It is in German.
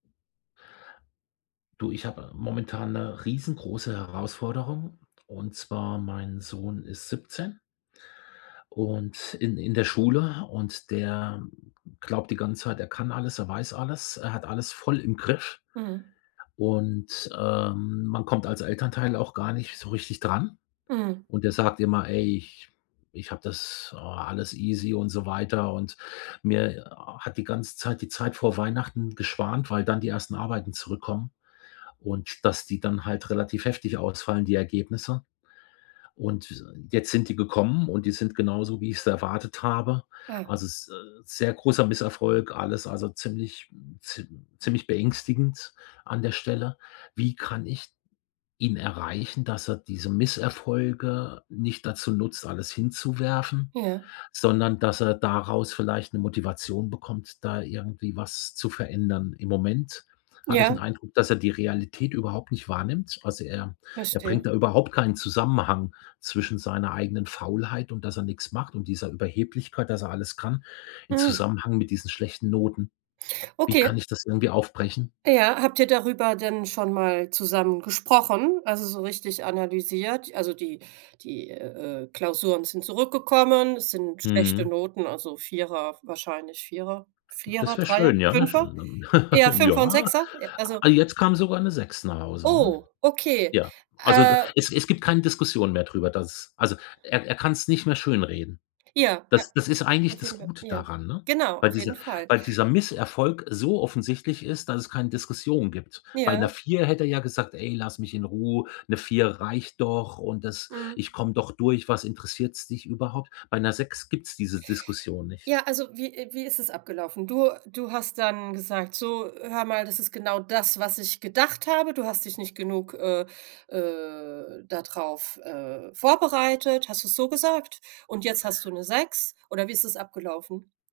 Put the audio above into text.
Du, ich habe momentan 'ne riesengroße Herausforderung, und zwar, mein Sohn ist 17. Und in in der Schule. Und der glaubt die ganze Zeit, er kann alles, er weiß alles, er hat alles voll im Griff. Mhm. Und, ähm, man kommt als Elternteil auch gar nicht so richtig dran. Mhm. Und der sagt immer: „Ey, ich ich hab das oh, alles easy“ und so weiter. Und mir hat die ganze Zeit die Zeit vor Weihnachten geschwant, weil dann die ersten Arbeiten zurückkommen und dass die dann halt relativ heftig ausfallen, die Ergebnisse. Und jetzt sind die gekommen und die sind genauso, wie ich's erwartet habe. Ah. Also s sehr großer Misserfolg, alles also ziemlich ziem ziemlich beängstigend an der Stelle. Wie kann ich ihn erreichen, dass er diese Misserfolge nicht dazu nutzt, alles hinzuwerfen, Ja. sondern dass er daraus vielleicht 'ne Motivation bekommt, da irgendwie was zu verändern? Im Moment habe ich 'n Ja. Eindruck, dass er die Realität überhaupt nicht wahrnimmt. Also er er Verstehe. bringt da überhaupt keinen Zusammenhang zwischen seiner eigenen Faulheit und, dass er nix macht und dieser Überheblichkeit, dass er alles kann, in Mhm. Zusammenhang mit diesen schlechten Noten. Wie Okay. kann ich das irgendwie aufbrechen? Ja, habt ihr darüber denn schon mal zusammen gesprochen? Also so richtig analysiert? Also die die, äh, Klausuren sind zurückgekommen, es sind schlechte Mhm. Noten, also 4er, wahrscheinlich 4er, Das 4er, wär 3er, schön, ja, ne? Sch 5er? [unintelligible] Eher, 5er und Ja. 6er, e also Ah, jetzt kam sogar 'ne 6 nach Hause, ne? Oh, okay. Ja, also d Äh es es gibt keine Diskussion mehr drüber, dass also, er er kann's nicht mehr schönreden. Ja, Das das ist a eigentlich auf jeden das Fall. Gute Ja, daran, ne? genau, Weil auf jeden diese Fall. weil dieser Misserfolg so offensichtlich ist, dass es keine Diskussion gibt. Bei 'ner Ja. 4 hätte er ja gesagt: „Ey, lass mich in Ruhe, 'ne 4 reicht doch und das Mhm. ich komm doch durch. Was interessiert's dich überhaupt?“ Bei 'ner 6 gibt's diese Diskussion nicht. Ja, also wie e wie ist es abgelaufen? Du du hast dann gesagt: „So, hör mal, das ist genau das, was ich gedacht habe. Du hast dich nicht genug, äh äh, da drauf, äh, vorbereitet“, hast du es so gesagt? „Und jetzt hast du 'ne 6.“ Oder wie ist es abgelaufen?